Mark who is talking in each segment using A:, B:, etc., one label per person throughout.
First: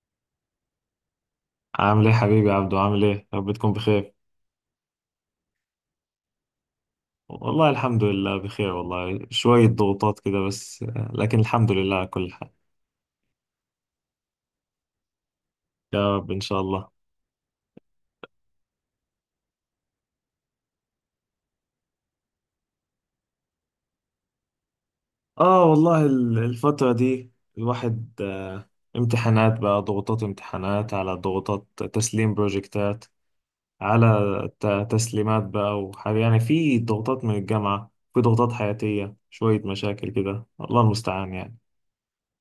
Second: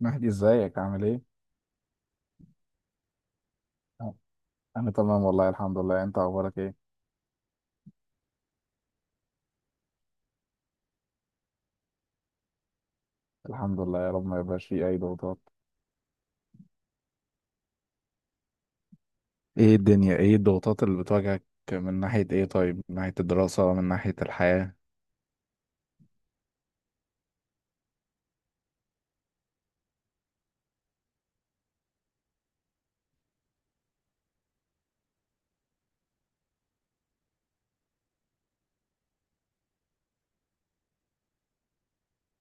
A: مهدي، ازيك؟ عامل ايه؟
B: عامل ايه حبيبي يا عبدو، عامل ايه يا رب تكون بخير.
A: انا تمام والله الحمد لله. انت اخبارك ايه؟
B: والله الحمد لله بخير، والله شوية ضغوطات كده بس لكن الحمد لله على كل حال.
A: الحمد لله. يا رب ما يبقاش فيه اي ضغوطات.
B: يا رب ان شاء الله.
A: ايه الدنيا؟ ايه الضغوطات اللي بتواجهك؟ من ناحية ايه طيب؟ من ناحية الدراسة، من ناحية الحياة.
B: اه والله الفترة دي الواحد امتحانات بقى، ضغوطات امتحانات على ضغوطات، تسليم بروجكتات على تسليمات بقى وحاجة، يعني في ضغوطات من الجامعة، في ضغوطات حياتية، شوية مشاكل كده، الله المستعان يعني.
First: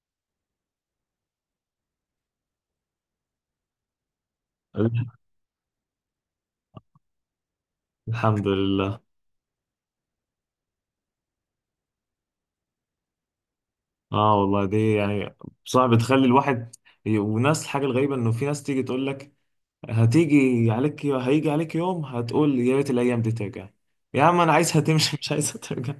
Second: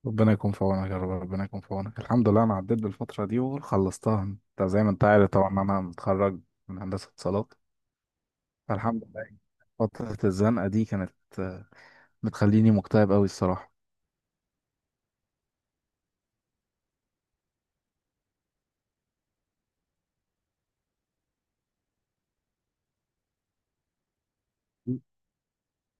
A: ربنا يكون في عونك يا رب، ربنا يكون في عونك. الحمد لله انا عديت بالفترة دي وخلصتها، انت زي ما انت عارف طبعا إن انا متخرج من هندسة اتصالات،
B: الحمد لله.
A: فالحمد لله. فترة الزنقة دي كانت آه، بتخليني مكتئب قوي الصراحة.
B: اه والله دي يعني بصراحة بتخلي الواحد وناس. الحاجة الغريبة انه في ناس تيجي تقول لك هتيجي عليك، هيجي عليك يوم هتقول يا ريت الايام دي ترجع. يا عم انا عايزها تمشي مش عايزها ترجع.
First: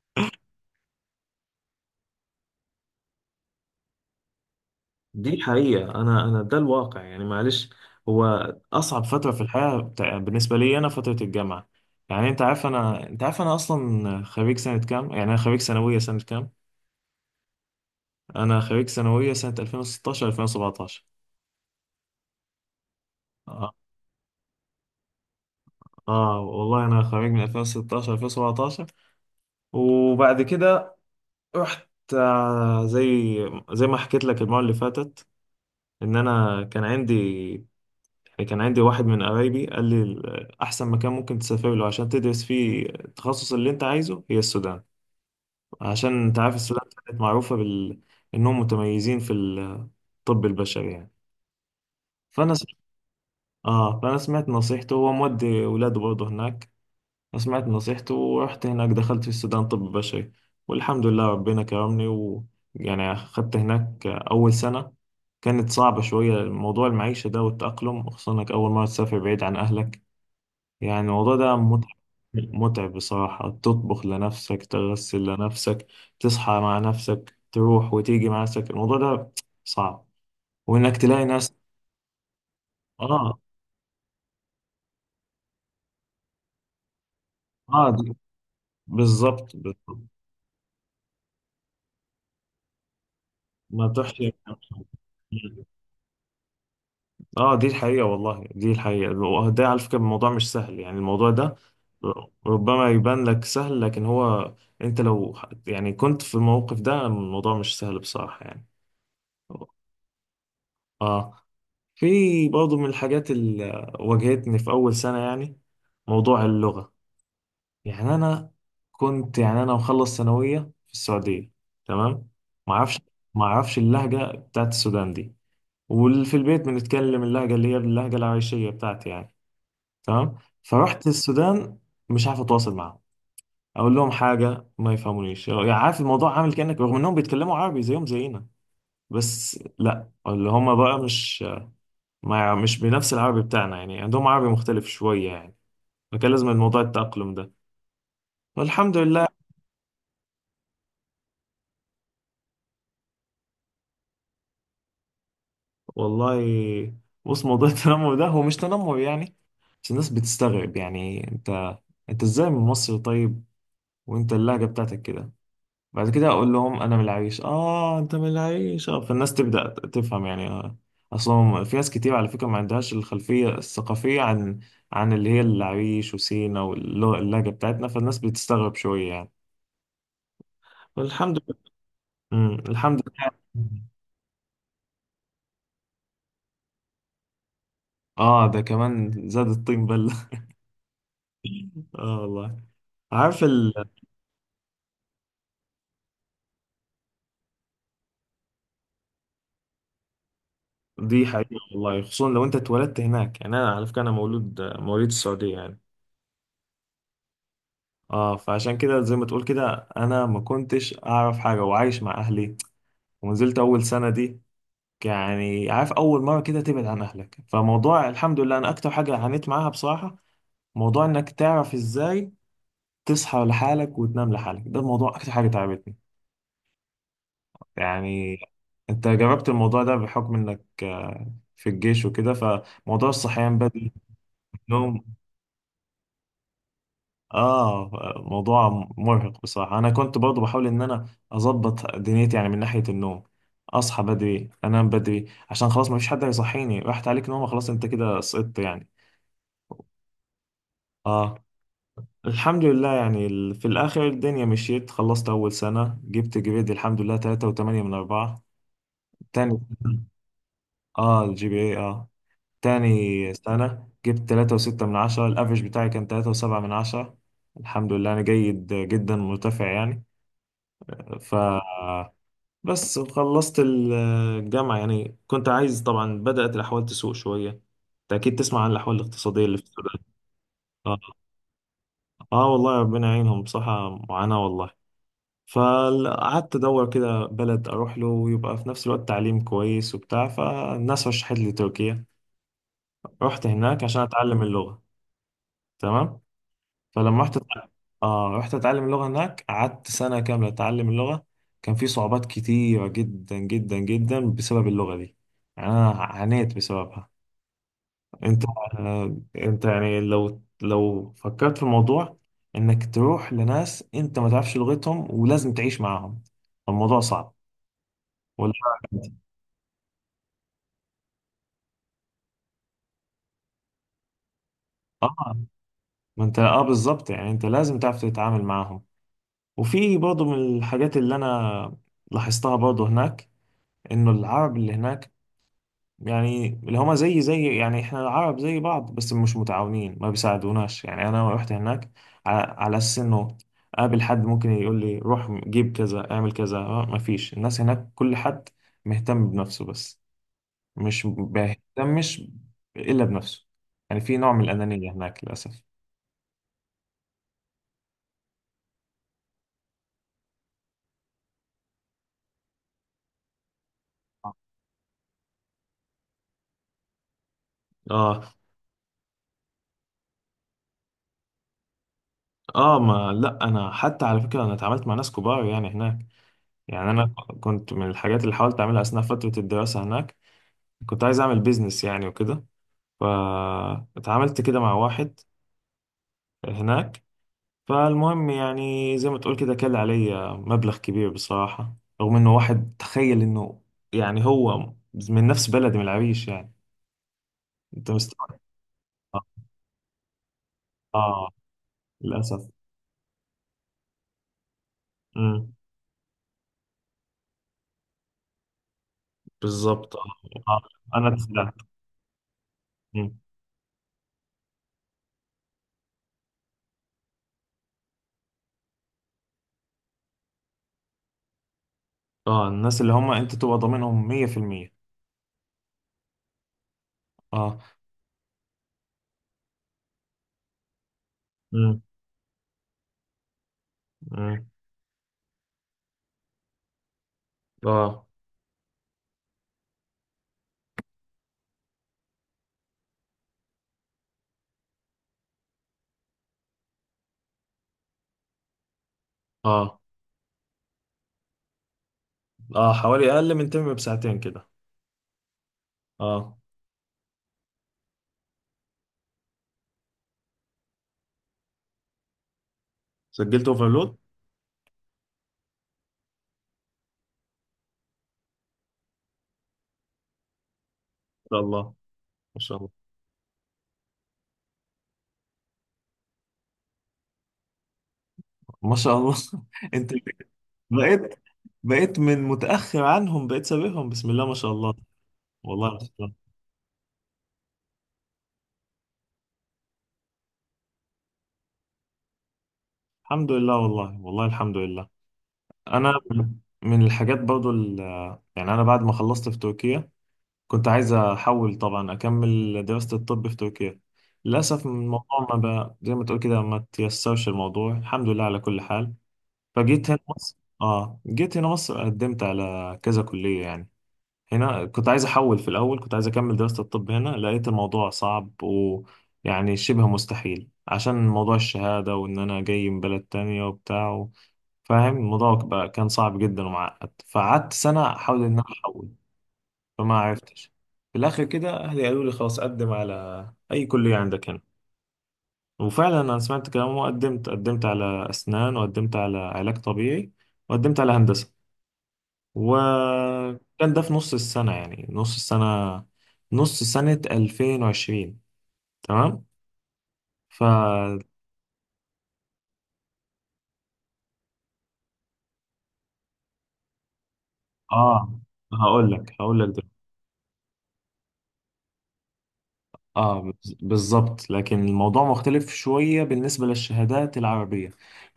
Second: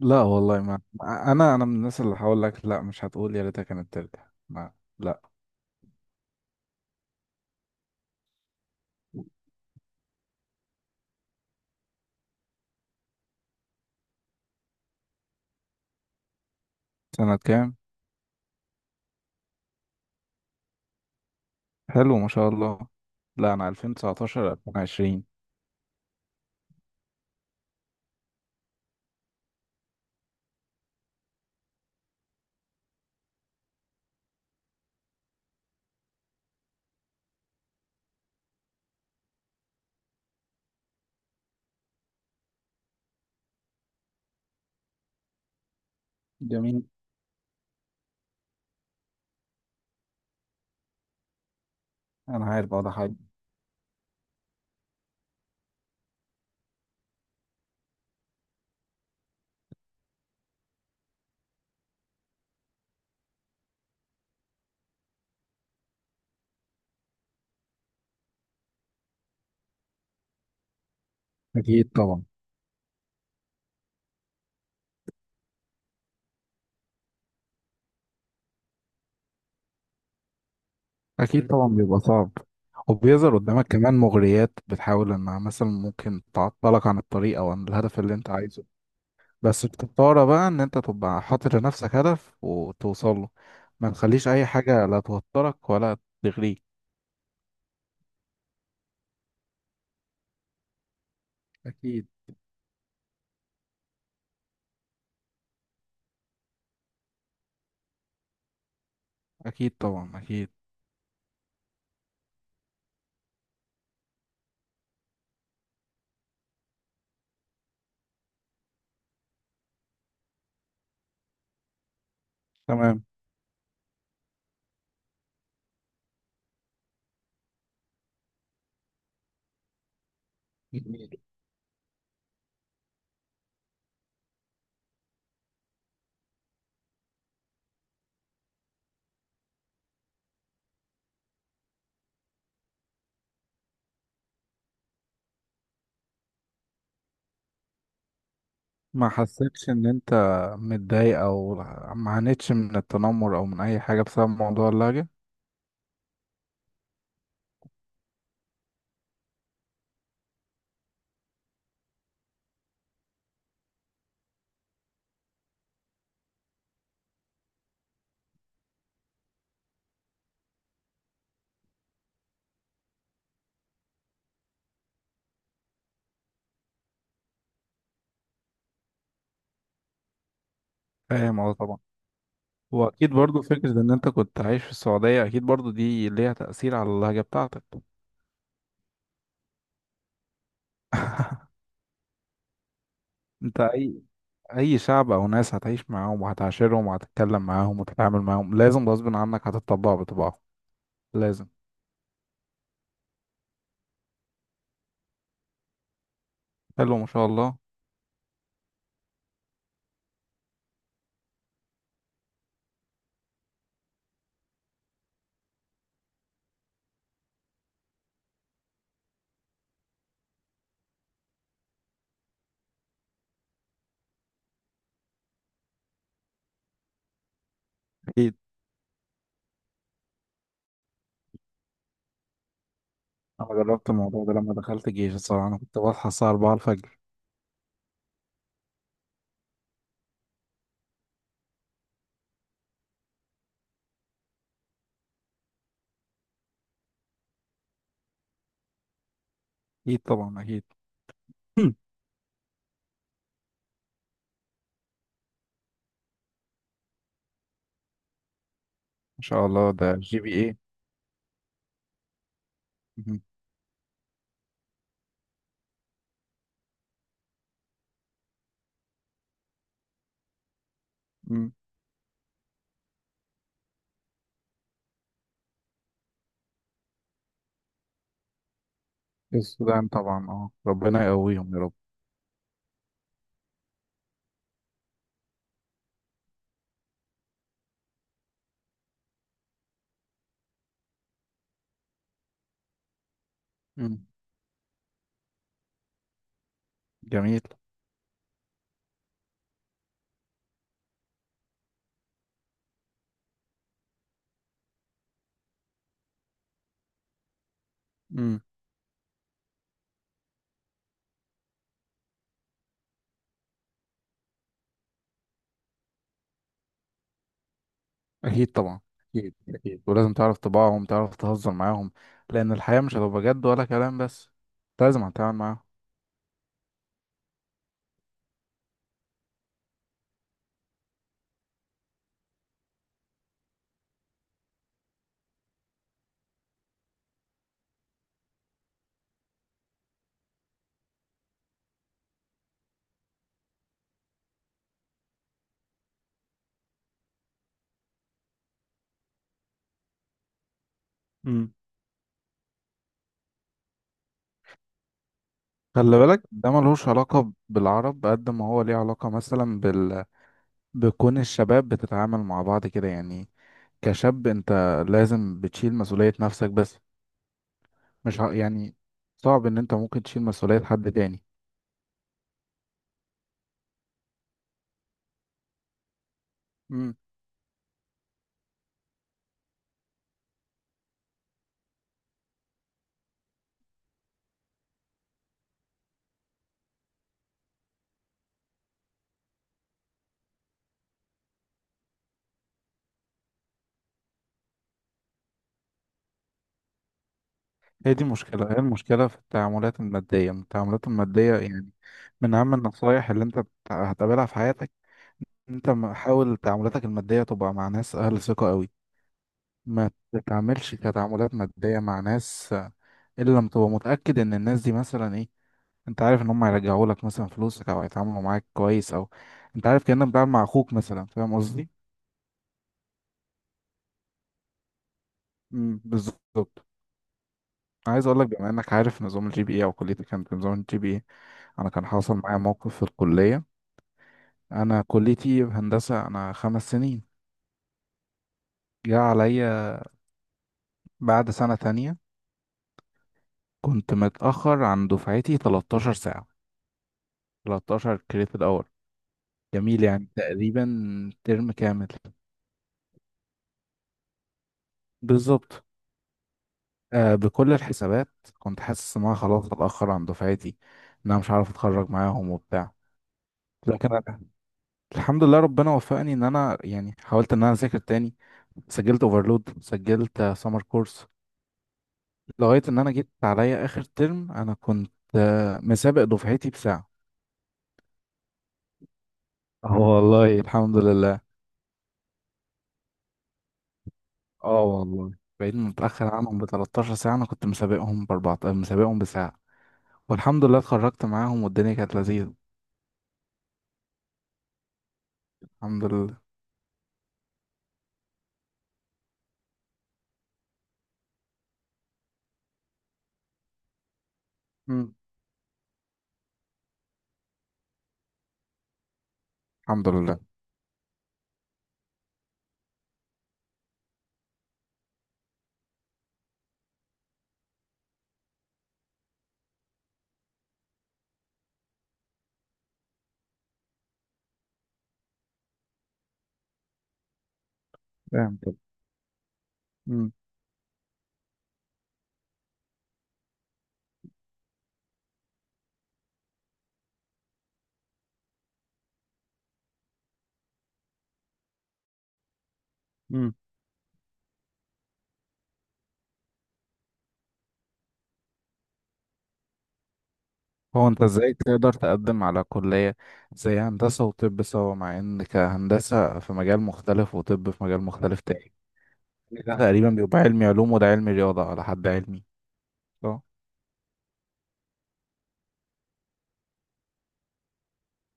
A: لا والله، ما انا من الناس اللي هقول لك، لا، مش هتقول يا ريتها كانت ترجع، ما لا.
B: دي حقيقة، انا ده الواقع يعني، معلش. هو اصعب فترة في الحياة بالنسبة لي انا فترة الجامعة. يعني انت عارف انا، انت عارف انا اصلا خريج سنة كام، يعني انا خريج ثانوية سنة كام.
A: سنة كام؟
B: انا خريج ثانوية سنة 2016 2017.
A: حلو ما شاء الله. لا أنا
B: اه
A: 2019 2020.
B: والله انا خريج من 2016 2017. وبعد كده رحت، زي ما حكيت لك المرة اللي فاتت، ان انا كان عندي، كان عندي واحد من قرايبي قال لي احسن مكان ممكن تسافر له عشان تدرس فيه التخصص اللي انت عايزه هي السودان. عشان انت عارف
A: جميل.
B: السودان كانت معروفة بال، انهم متميزين في الطب البشري يعني.
A: أنا
B: فانا س...
A: عارف، اه، ده حاجة.
B: اه فانا سمعت نصيحته، هو مودي ولاده برضه هناك. سمعت نصيحته ورحت هناك، دخلت في السودان طب بشري. والحمد لله ربنا كرمني و، يعني أخدت هناك أول سنة. كانت صعبة شوية، موضوع المعيشة ده والتأقلم، خصوصا إنك أول مرة تسافر بعيد عن أهلك. يعني الموضوع ده
A: أكيد
B: متعب،
A: طبعا.
B: متعب بصراحة. تطبخ لنفسك، تغسل لنفسك، تصحى مع نفسك، تروح وتيجي مع نفسك، الموضوع ده صعب. وإنك تلاقي
A: أكيد
B: ناس.
A: طبعا بيبقى صعب،
B: آه
A: وبيظهر قدامك كمان مغريات بتحاول إنها مثلا ممكن تعطلك عن الطريق أو عن
B: آه
A: الهدف اللي
B: دي-
A: أنت عايزه.
B: بالظبط
A: بس بتضطر بقى إن أنت تبقى حاطط لنفسك هدف وتوصل له.
B: ما
A: ما تخليش
B: بتحشي.
A: أي حاجة لا توترك ولا تغريك.
B: اه دي الحقيقة والله، دي الحقيقة. وده على فكرة الموضوع مش سهل، يعني الموضوع ده
A: أكيد،
B: ربما يبان لك سهل لكن هو انت يعني كنت في الموقف ده الموضوع مش سهل بصراحة يعني.
A: أكيد طبعا، أكيد،
B: اه في برضه من الحاجات اللي واجهتني في أول سنة، يعني موضوع اللغة. يعني أنا كنت، يعني أنا مخلص ثانوية في السعودية، تمام. معرفش
A: تمام.
B: معرفش اللهجة بتاعت السودان دي. وفي البيت بنتكلم اللهجة اللي هي اللهجة العايشية بتاعتي يعني، تمام. فرحت السودان مش عارف اتواصل معاهم، اقول لهم حاجه ما يفهمونيش. يعني عارف الموضوع عامل كانك، رغم انهم بيتكلموا عربي زيهم زينا، بس لا اللي هم بقى مش، ما يع- مش بنفس العربي بتاعنا يعني، عندهم عربي مختلف شويه يعني. فكان لازم الموضوع التأقلم ده، والحمد
A: ما
B: لله.
A: حسيتش ان انت متضايق، او ما عانيتش من التنمر او من اي حاجه بسبب موضوع اللهجه؟
B: والله بص موضوع التنمر ده هو مش تنمر يعني، بس الناس بتستغرب. يعني انت، انت ازاي من مصر؟ طيب وانت اللهجه بتاعتك كده. بعد كده اقول لهم انا من العريش، اه انت من العريش، اه فالناس تبدا تفهم يعني اصلا في ناس كتير على فكره ما عندهاش الخلفيه الثقافيه عن، عن اللي هي العريش وسينا واللهجه بتاعتنا، فالناس بتستغرب شويه يعني. والحمد
A: فاهم، اه
B: لله.
A: طبعا.
B: الحمد
A: واكيد
B: لله.
A: برضو فكره ان انت كنت عايش في السعوديه، اكيد برضو دي ليها تاثير على اللهجه بتاعتك.
B: اه ده كمان زاد الطين بله. اه والله. عارف
A: انت
B: ال...
A: اي شعب او ناس هتعيش معاهم وهتعاشرهم وهتتكلم معاهم وتتعامل معاهم، لازم غصب عنك هتطبع بطباعهم.
B: دي
A: لازم.
B: حقيقه. والله خصوصا لو انت اتولدت هناك، يعني انا على فكره انا مولود مواليد السعوديه يعني.
A: حلو ما شاء الله.
B: اه فعشان كده زي ما تقول كده انا ما كنتش اعرف حاجه، وعايش مع اهلي، ونزلت اول سنه دي. يعني عارف اول مره كده تبعد عن اهلك، فموضوع الحمد لله انا اكتر حاجه عانيت معاها بصراحه، موضوع انك تعرف ازاي تصحى لحالك وتنام لحالك، ده الموضوع اكتر حاجه تعبتني
A: اكيد.
B: يعني. انت جربت الموضوع ده بحكم انك في الجيش وكده، فموضوع
A: انا
B: الصحيان
A: جربت
B: بدري،
A: الموضوع ده لما دخلت
B: النوم.
A: الجيش. الصراحه انا كنت بصحى الساعه 4 الفجر.
B: اه موضوع مرهق بصراحة. انا كنت برضو بحاول ان انا اظبط دنيتي يعني من ناحية النوم، اصحى بدري انام بدري عشان خلاص ما فيش حد هيصحيني، راحت عليك نومة خلاص انت كده سقطت يعني.
A: اكيد طبعا، اكيد.
B: اه الحمد لله يعني في الاخر الدنيا مشيت، خلصت اول سنة جبت جريد الحمد لله 3.8 من 4.
A: ما شاء
B: تاني،
A: الله، ده جي بي
B: اه الجي بي اي اه، تاني سنة جبت 3.6 من 10، الافرج بتاعي كان 3.7 من 10. الحمد لله انا جيد جدا مرتفع يعني. ف
A: ايه.
B: بس خلصت الجامعة، يعني كنت عايز طبعا، بدأت الأحوال تسوء شوية. أنت أكيد تسمع عن الأحوال الاقتصادية اللي في
A: السودان
B: السودان.
A: طبعا، اه،
B: آه.
A: ربنا يقويهم يا رب.
B: آه والله ربنا يعينهم بصراحة، معاناة والله. فقعدت أدور كده بلد أروح له ويبقى في نفس الوقت تعليم كويس وبتاع، فالناس رشحت لي تركيا. رحت هناك عشان
A: مم.
B: أتعلم اللغة، تمام. فلما رحت،
A: جميل.
B: آه رحت أتعلم اللغة هناك، قعدت سنة كاملة أتعلم اللغة. كان في صعوبات كتيرة جدا جدا جدا بسبب اللغة دي، يعني أنا عانيت بسببها.
A: مم.
B: انت انت يعني لو فكرت في الموضوع، انك تروح لناس انت ما تعرفش لغتهم ولازم تعيش معاهم، الموضوع صعب ولا؟
A: اكيد طبعا، اكيد، اكيد. ولازم تعرف طباعهم، تعرف تهزر معاهم، لان الحياة مش هتبقى جد ولا كلام بس. أنت لازم
B: اه
A: هتتعامل معاهم.
B: ما انت اه بالظبط، يعني انت لازم تعرف تتعامل معاهم. وفي برضه من الحاجات اللي انا لاحظتها برضه هناك، انه العرب اللي هناك، يعني اللي هما زي يعني احنا العرب زي بعض بس مش متعاونين، ما بيساعدوناش. يعني انا رحت هناك على اساس انه اقابل حد ممكن يقول لي روح جيب كذا اعمل كذا، ما فيش. الناس هناك كل حد مهتم بنفسه بس، مش
A: مم.
B: بيهتمش الا بنفسه. يعني في نوع من الانانية هناك للاسف.
A: خلي بالك، ده ملهوش علاقة بالعرب قد ما هو ليه علاقة مثلا بال... بكون الشباب بتتعامل مع بعض كده يعني. كشاب، انت لازم بتشيل مسؤولية نفسك بس. مش ع-
B: اه.
A: يعني صعب ان انت ممكن تشيل مسؤولية حد تاني.
B: اه ما لا، انا حتى على فكرة انا اتعاملت مع ناس كبار يعني هناك. يعني انا كنت من الحاجات اللي حاولت اعملها اثناء فترة الدراسة هناك، كنت عايز اعمل بيزنس يعني وكده، فاتعاملت كده مع واحد هناك. فالمهم يعني زي ما تقول كده كل عليا مبلغ كبير بصراحة، رغم انه واحد تخيل انه، يعني هو من نفس بلدي من العريش يعني، انت
A: هي دي
B: مستوعب.
A: المشكلة، هي المشكلة في
B: اه
A: التعاملات المادية. التعاملات
B: آه،
A: المادية يعني من
B: للأسف.
A: أهم النصايح اللي أنت هتقابلها في حياتك.
B: امم
A: أنت حاول تعاملاتك المادية تبقى مع ناس أهل ثقة قوي. ما
B: بالظبط اه. آه،
A: تتعاملش
B: انا
A: كتعاملات
B: اتسلقت.
A: مادية مع ناس
B: أمم.
A: إلا لما تبقى متأكد إن الناس دي مثلا إيه. أنت عارف إن هم هيرجعوا لك مثلا فلوسك، أو هيتعاملوا معاك كويس، أو أنت عارف كأنك بتتعامل مع أخوك مثلا. فاهم قصدي؟
B: اه الناس اللي هم انت تبقى ضامنهم 100%.
A: مم، بالظبط.
B: اه.
A: عايز أقول لك، بما إنك عارف نظام الجي بي إيه، أو كليتك كانت بنظام الجي بي إيه، أنا
B: امم
A: كان حاصل معايا موقف في الكلية.
B: امم
A: انا كليتي هندسة، انا خمس سنين.
B: اه.
A: جه عليا بعد سنة تانية، كنت متأخر عن دفعتي 13 ساعة، 13 كريدت اور.
B: اه
A: جميل يعني، تقريبا ترم كامل.
B: اه حوالي اقل من تم بساعتين كده.
A: بالظبط.
B: اه
A: بكل الحسابات كنت حاسس ان انا خلاص اتأخر عن دفعتي، ان انا مش عارف اتخرج معاهم وبتاع.
B: سجلت اوفرلود.
A: لكن
B: ان
A: أنا الحمد لله ربنا وفقني ان انا يعني حاولت ان انا اذاكر تاني، سجلت اوفرلود، سجلت سمر كورس،
B: شاء الله شاء
A: لغاية
B: الله.
A: إن أنا جيت عليا آخر ترم أنا كنت مسابق دفعتي بساعة.
B: ما شاء الله.
A: اه
B: انت
A: والله الحمد
B: بقيت،
A: لله.
B: بقيت من متأخر عنهم بقيت سابقهم، بسم الله ما شاء
A: اه
B: الله.
A: والله، بعيد
B: والله ما شاء الله.
A: متأخر عنهم ب 13 ساعة، أنا كنت مسابقهم ب 14، مسابقهم بساعة. والحمد لله اتخرجت معاهم والدنيا كانت لذيذة.
B: الحمد لله والله، والله الحمد لله.
A: الحمد
B: انا
A: لله.
B: من الحاجات برضو يعني انا بعد ما خلصت في تركيا كنت عايز احول طبعا، اكمل دراسة الطب في تركيا، للاسف
A: مم.
B: الموضوع ما بقى زي ما تقول كده، ما تيسرش الموضوع، الحمد لله على كل حال.
A: الحمد
B: فجيت هنا
A: لله.
B: مصر، اه جيت هنا مصر قدمت على كذا كلية يعني. هنا كنت عايز احول، في الاول كنت عايز اكمل دراسة الطب هنا، لقيت الموضوع صعب ويعني شبه مستحيل عشان موضوع الشهادة، وان انا جاي من بلد تانية وبتاع فاهم. الموضوع بقى كان صعب جدا ومعقد، فقعدت سنة احاول ان
A: فاهم،
B: انا
A: طب.
B: احول فما
A: مم.
B: عرفتش. في الاخر كده اهلي قالوا لي خلاص قدم على اي كلية عندك هنا. وفعلا انا سمعت كلامهم وقدمت، قدمت على اسنان وقدمت على علاج طبيعي وقدمت على هندسة.
A: مم.
B: وكان ده في نص السنة، يعني نص السنة، نص سنة 2020، تمام. ف
A: هو أنت إزاي تقدر تقدم على كلية زي هندسة وطب سوا، مع إن كهندسة في مجال مختلف وطب في مجال
B: اه
A: مختلف تاني؟
B: هقول
A: ده
B: لك.
A: تقريبا بيبقى علمي علوم وده علمي رياضة على حد علمي،
B: اه
A: صح؟
B: بالظبط، لكن الموضوع مختلف شوية بالنسبة للشهادات العربية.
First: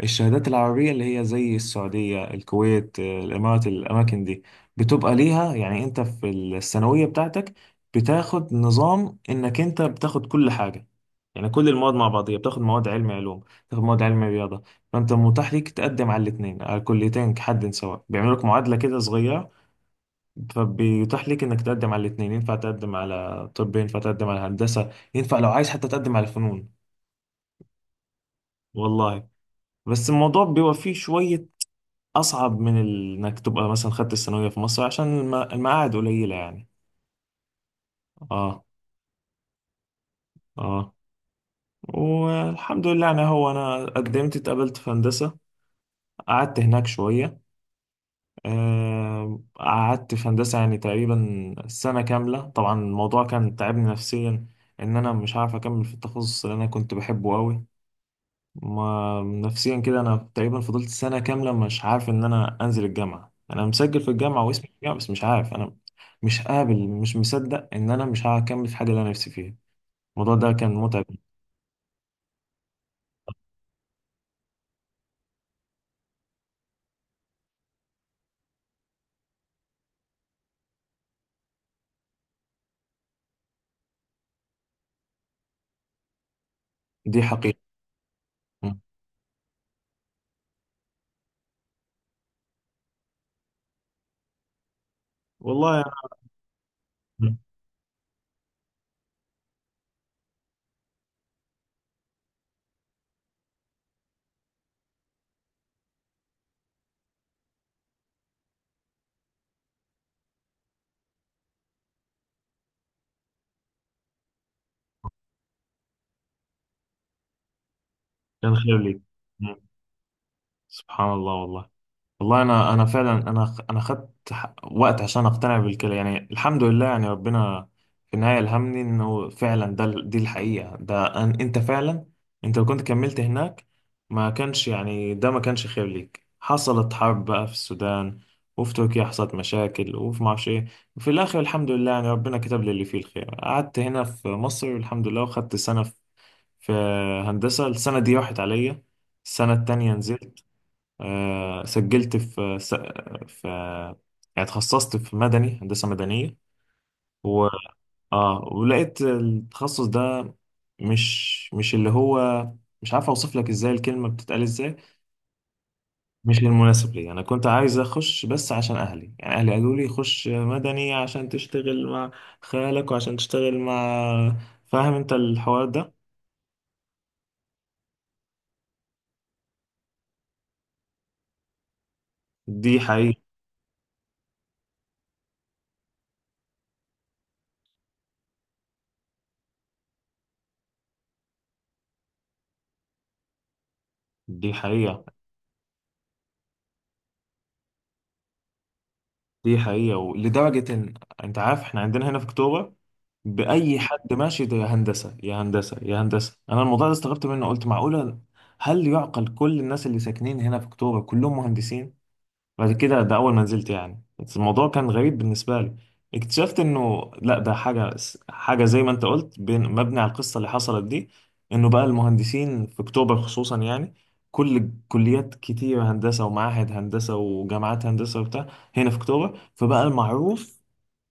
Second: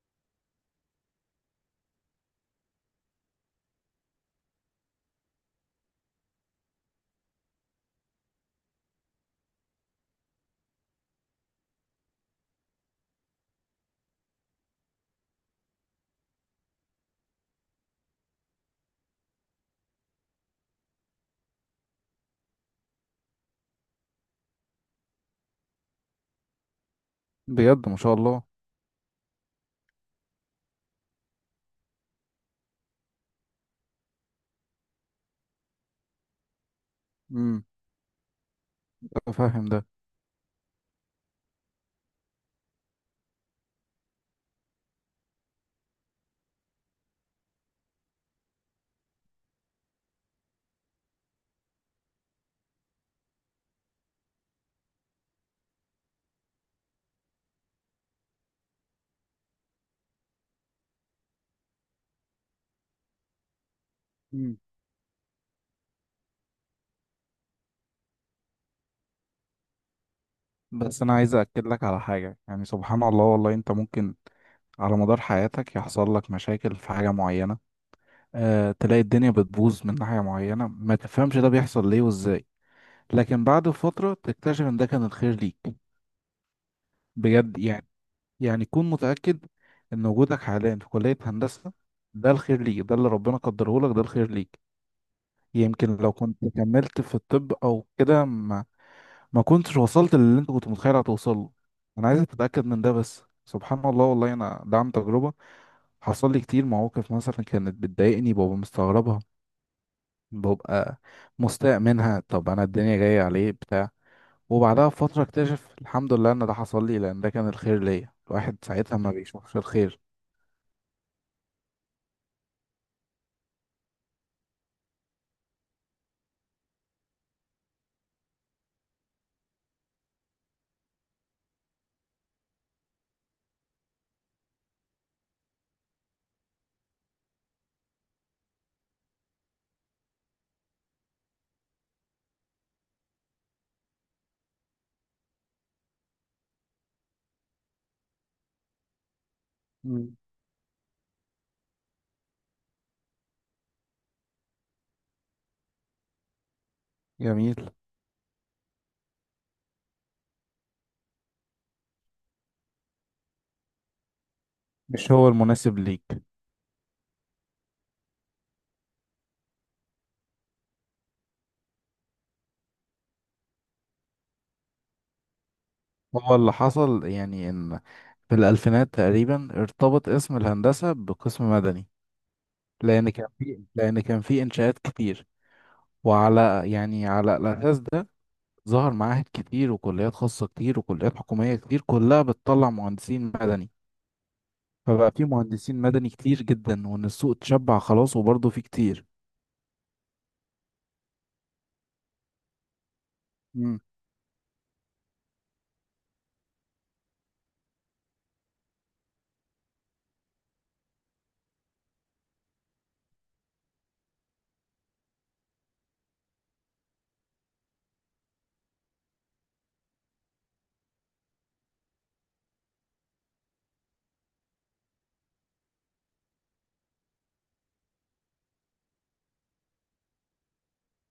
B: الشهادات العربية اللي هي زي السعودية، الكويت، الإمارات، الأماكن دي بتبقى ليها يعني، أنت في الثانوية بتاعتك بتاخد نظام إنك أنت بتاخد كل حاجة، يعني كل المواد مع بعضيها، بتاخد مواد علم علوم، بتاخد مواد علم رياضة. فأنت متاح ليك تقدم على الاتنين، على الكليتين كحد سواء، بيعملوا لك معادلة كده صغيرة، فبيتاح ليك انك تقدم على الاثنين، ينفع تقدم على طب، ينفع تقدم على هندسة، ينفع لو عايز حتى تقدم على فنون.
A: بجد ما شاء الله.
B: والله بس الموضوع بيبقى فيه شوية اصعب من انك تبقى مثلا خدت الثانوية في مصر، عشان المقاعد قليلة يعني.
A: امم
B: اه.
A: فاهم ده.
B: اه والحمد لله يعني، هو انا قدمت اتقبلت في هندسة. قعدت هناك شوية، قعدت في هندسة يعني تقريبا سنة كاملة. طبعا الموضوع كان تعبني نفسيا، ان انا مش عارف اكمل في التخصص اللي انا كنت بحبه قوي. ما نفسيا كده انا تقريبا فضلت سنه كامله مش عارف ان انا انزل الجامعه، انا مسجل في الجامعه
A: مم.
B: واسمي في الجامعه بس مش عارف انا، مش قابل مش مصدق ان انا مش هكمل في الحاجه اللي انا نفسي فيها. الموضوع ده كان
A: بس
B: متعب.
A: انا عايز اكد لك على حاجه، يعني سبحان الله والله، انت ممكن على مدار حياتك يحصل لك مشاكل في حاجه معينه، تلاقي الدنيا بتبوظ من ناحيه معينه، ما تفهمش ده بيحصل ليه وازاي، لكن بعد فتره تكتشف ان ده كان الخير ليك.
B: دي
A: بجد
B: حقيقه.
A: يعني. يعني
B: م.
A: كون متاكد ان وجودك حاليا في كليه هندسه، ده الخير ليك، ده اللي ربنا قدره لك، ده الخير ليك.
B: والله
A: يمكن لو كنت كملت في
B: يعني
A: الطب او كده ما كنتش وصلت للي انت كنت متخيل هتوصل له. انا عايزك تتاكد من ده بس. سبحان الله والله، انا ده عن تجربه. حصل لي كتير مواقف مثلا كانت بتضايقني، ببقى مستغربها، ببقى مستاء منها، طب انا الدنيا جايه عليه بتاع وبعدها بفتره اكتشف الحمد لله ان ده حصل لي لان ده كان الخير ليا.
B: كان
A: الواحد
B: خير
A: ساعتها
B: ليك.
A: ما
B: م.
A: بيشوفش الخير.
B: سبحان الله والله. والله انا فعلا، انا خدت وقت عشان اقتنع بالكلام يعني. الحمد لله يعني ربنا في النهايه الهمني انه فعلا ده دي الحقيقه، ده أن انت فعلا انت لو كنت كملت هناك ما كانش يعني، ده ما كانش خير ليك. حصلت حرب بقى في السودان، وفي تركيا حصلت مشاكل، وفي ما اعرفش ايه. وفي الاخر الحمد لله يعني ربنا كتب لي اللي فيه الخير، قعدت هنا في مصر والحمد لله، وخدت سنه في، في هندسه، السنه دي راحت عليا. السنه التانيه
A: مم.
B: نزلت، سجلت في في، يعني اتخصصت في مدني، هندسة مدنية. و
A: جميل.
B: اه ولقيت التخصص ده، مش مش اللي هو، مش عارف اوصف لك ازاي، الكلمة بتتقال ازاي،
A: مش هو المناسب ليك.
B: مش المناسب لي. انا كنت عايز اخش بس عشان اهلي، يعني اهلي قالوا لي خش مدني عشان تشتغل مع خالك، وعشان تشتغل مع، فاهم انت الحوار ده.
A: هو اللي حصل يعني ان في الالفينات تقريبا ارتبط اسم الهندسه بقسم مدني،
B: دي
A: لان
B: حقيقة.
A: كان في لان كان في انشاءات كتير، وعلى يعني على الاساس ده ظهر معاهد كتير وكليات خاصه كتير وكليات حكوميه كتير، كلها بتطلع مهندسين مدني.
B: دي حقيقة.
A: فبقى في مهندسين مدني كتير جدا، وان السوق اتشبع خلاص، وبرضه في كتير.
B: دي حقيقة. ولدرجة إن أنت عارف إحنا عندنا هنا في أكتوبر، بأي
A: مم.
B: حد ماشي ده يا هندسة يا هندسة يا هندسة. أنا الموضوع ده استغربت منه، قلت معقولة؟ هل يعقل كل الناس اللي ساكنين هنا في أكتوبر كلهم مهندسين؟ بعد كده، ده أول ما نزلت يعني، بس الموضوع كان غريب بالنسبة لي، اكتشفت إنه لا ده حاجة، حاجة زي ما أنت قلت بين مبني على القصة اللي حصلت دي، إنه بقى المهندسين في أكتوبر خصوصا يعني، كل كليات كتير هندسة ومعاهد هندسة وجامعات هندسة وبتاع، هنا في أكتوبر، فبقى المعروف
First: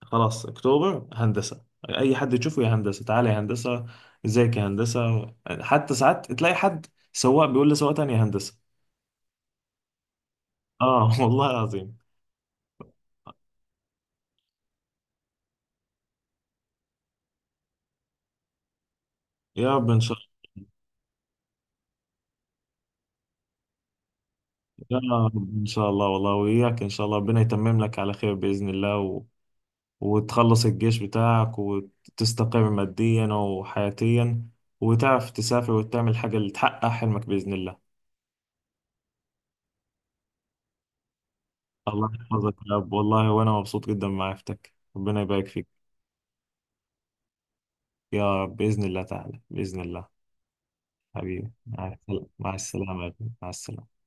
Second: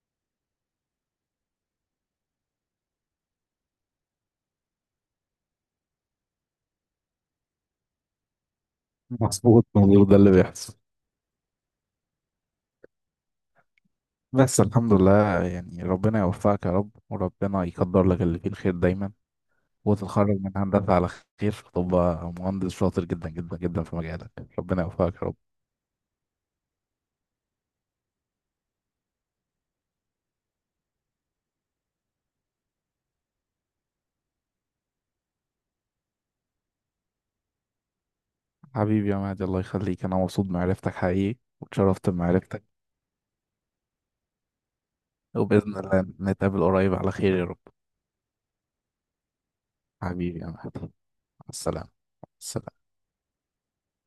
B: خلاص أكتوبر هندسة، أي حد يشوفه يا هندسة تعالى يا هندسة، ازيك يا هندسة، حتى ساعات تلاقي حد سواق بيقول لسواق تاني يا هندسة.
A: مظبوط، مظبوط، ده اللي بيحصل.
B: اه والله العظيم.
A: بس الحمد لله، يعني ربنا يوفقك يا رب، وربنا يقدر لك اللي فيه الخير دايما،
B: يا رب ان شاء.
A: وتتخرج من هندسة على خير، فتبقى مهندس شاطر جدا جدا جدا في مجالك. ربنا
B: لا
A: يوفقك يا رب.
B: ان شاء الله والله، وإياك ان شاء الله، ربنا يتمم لك على خير بإذن الله وتخلص الجيش بتاعك وتستقر ماديا وحياتيا، وتعرف تسافر وتعمل حاجة اللي تحقق حلمك بإذن الله.
A: حبيبي يا مهدي، الله يخليك، أنا مبسوط بمعرفتك حقيقي،
B: الله
A: واتشرفت
B: يحفظك
A: بمعرفتك.
B: يا رب والله، وأنا مبسوط جدا بمعرفتك، ربنا يبارك فيك.
A: وبإذن الله نتقابل قريب على خير يا رب.
B: يا رب بإذن الله تعالى، بإذن الله.
A: حبيبي يا مهدي، مع
B: حبيبي
A: السلامة،
B: مع السلامة، مع
A: السلامة،
B: السلامة يا ابني. مع السلامة.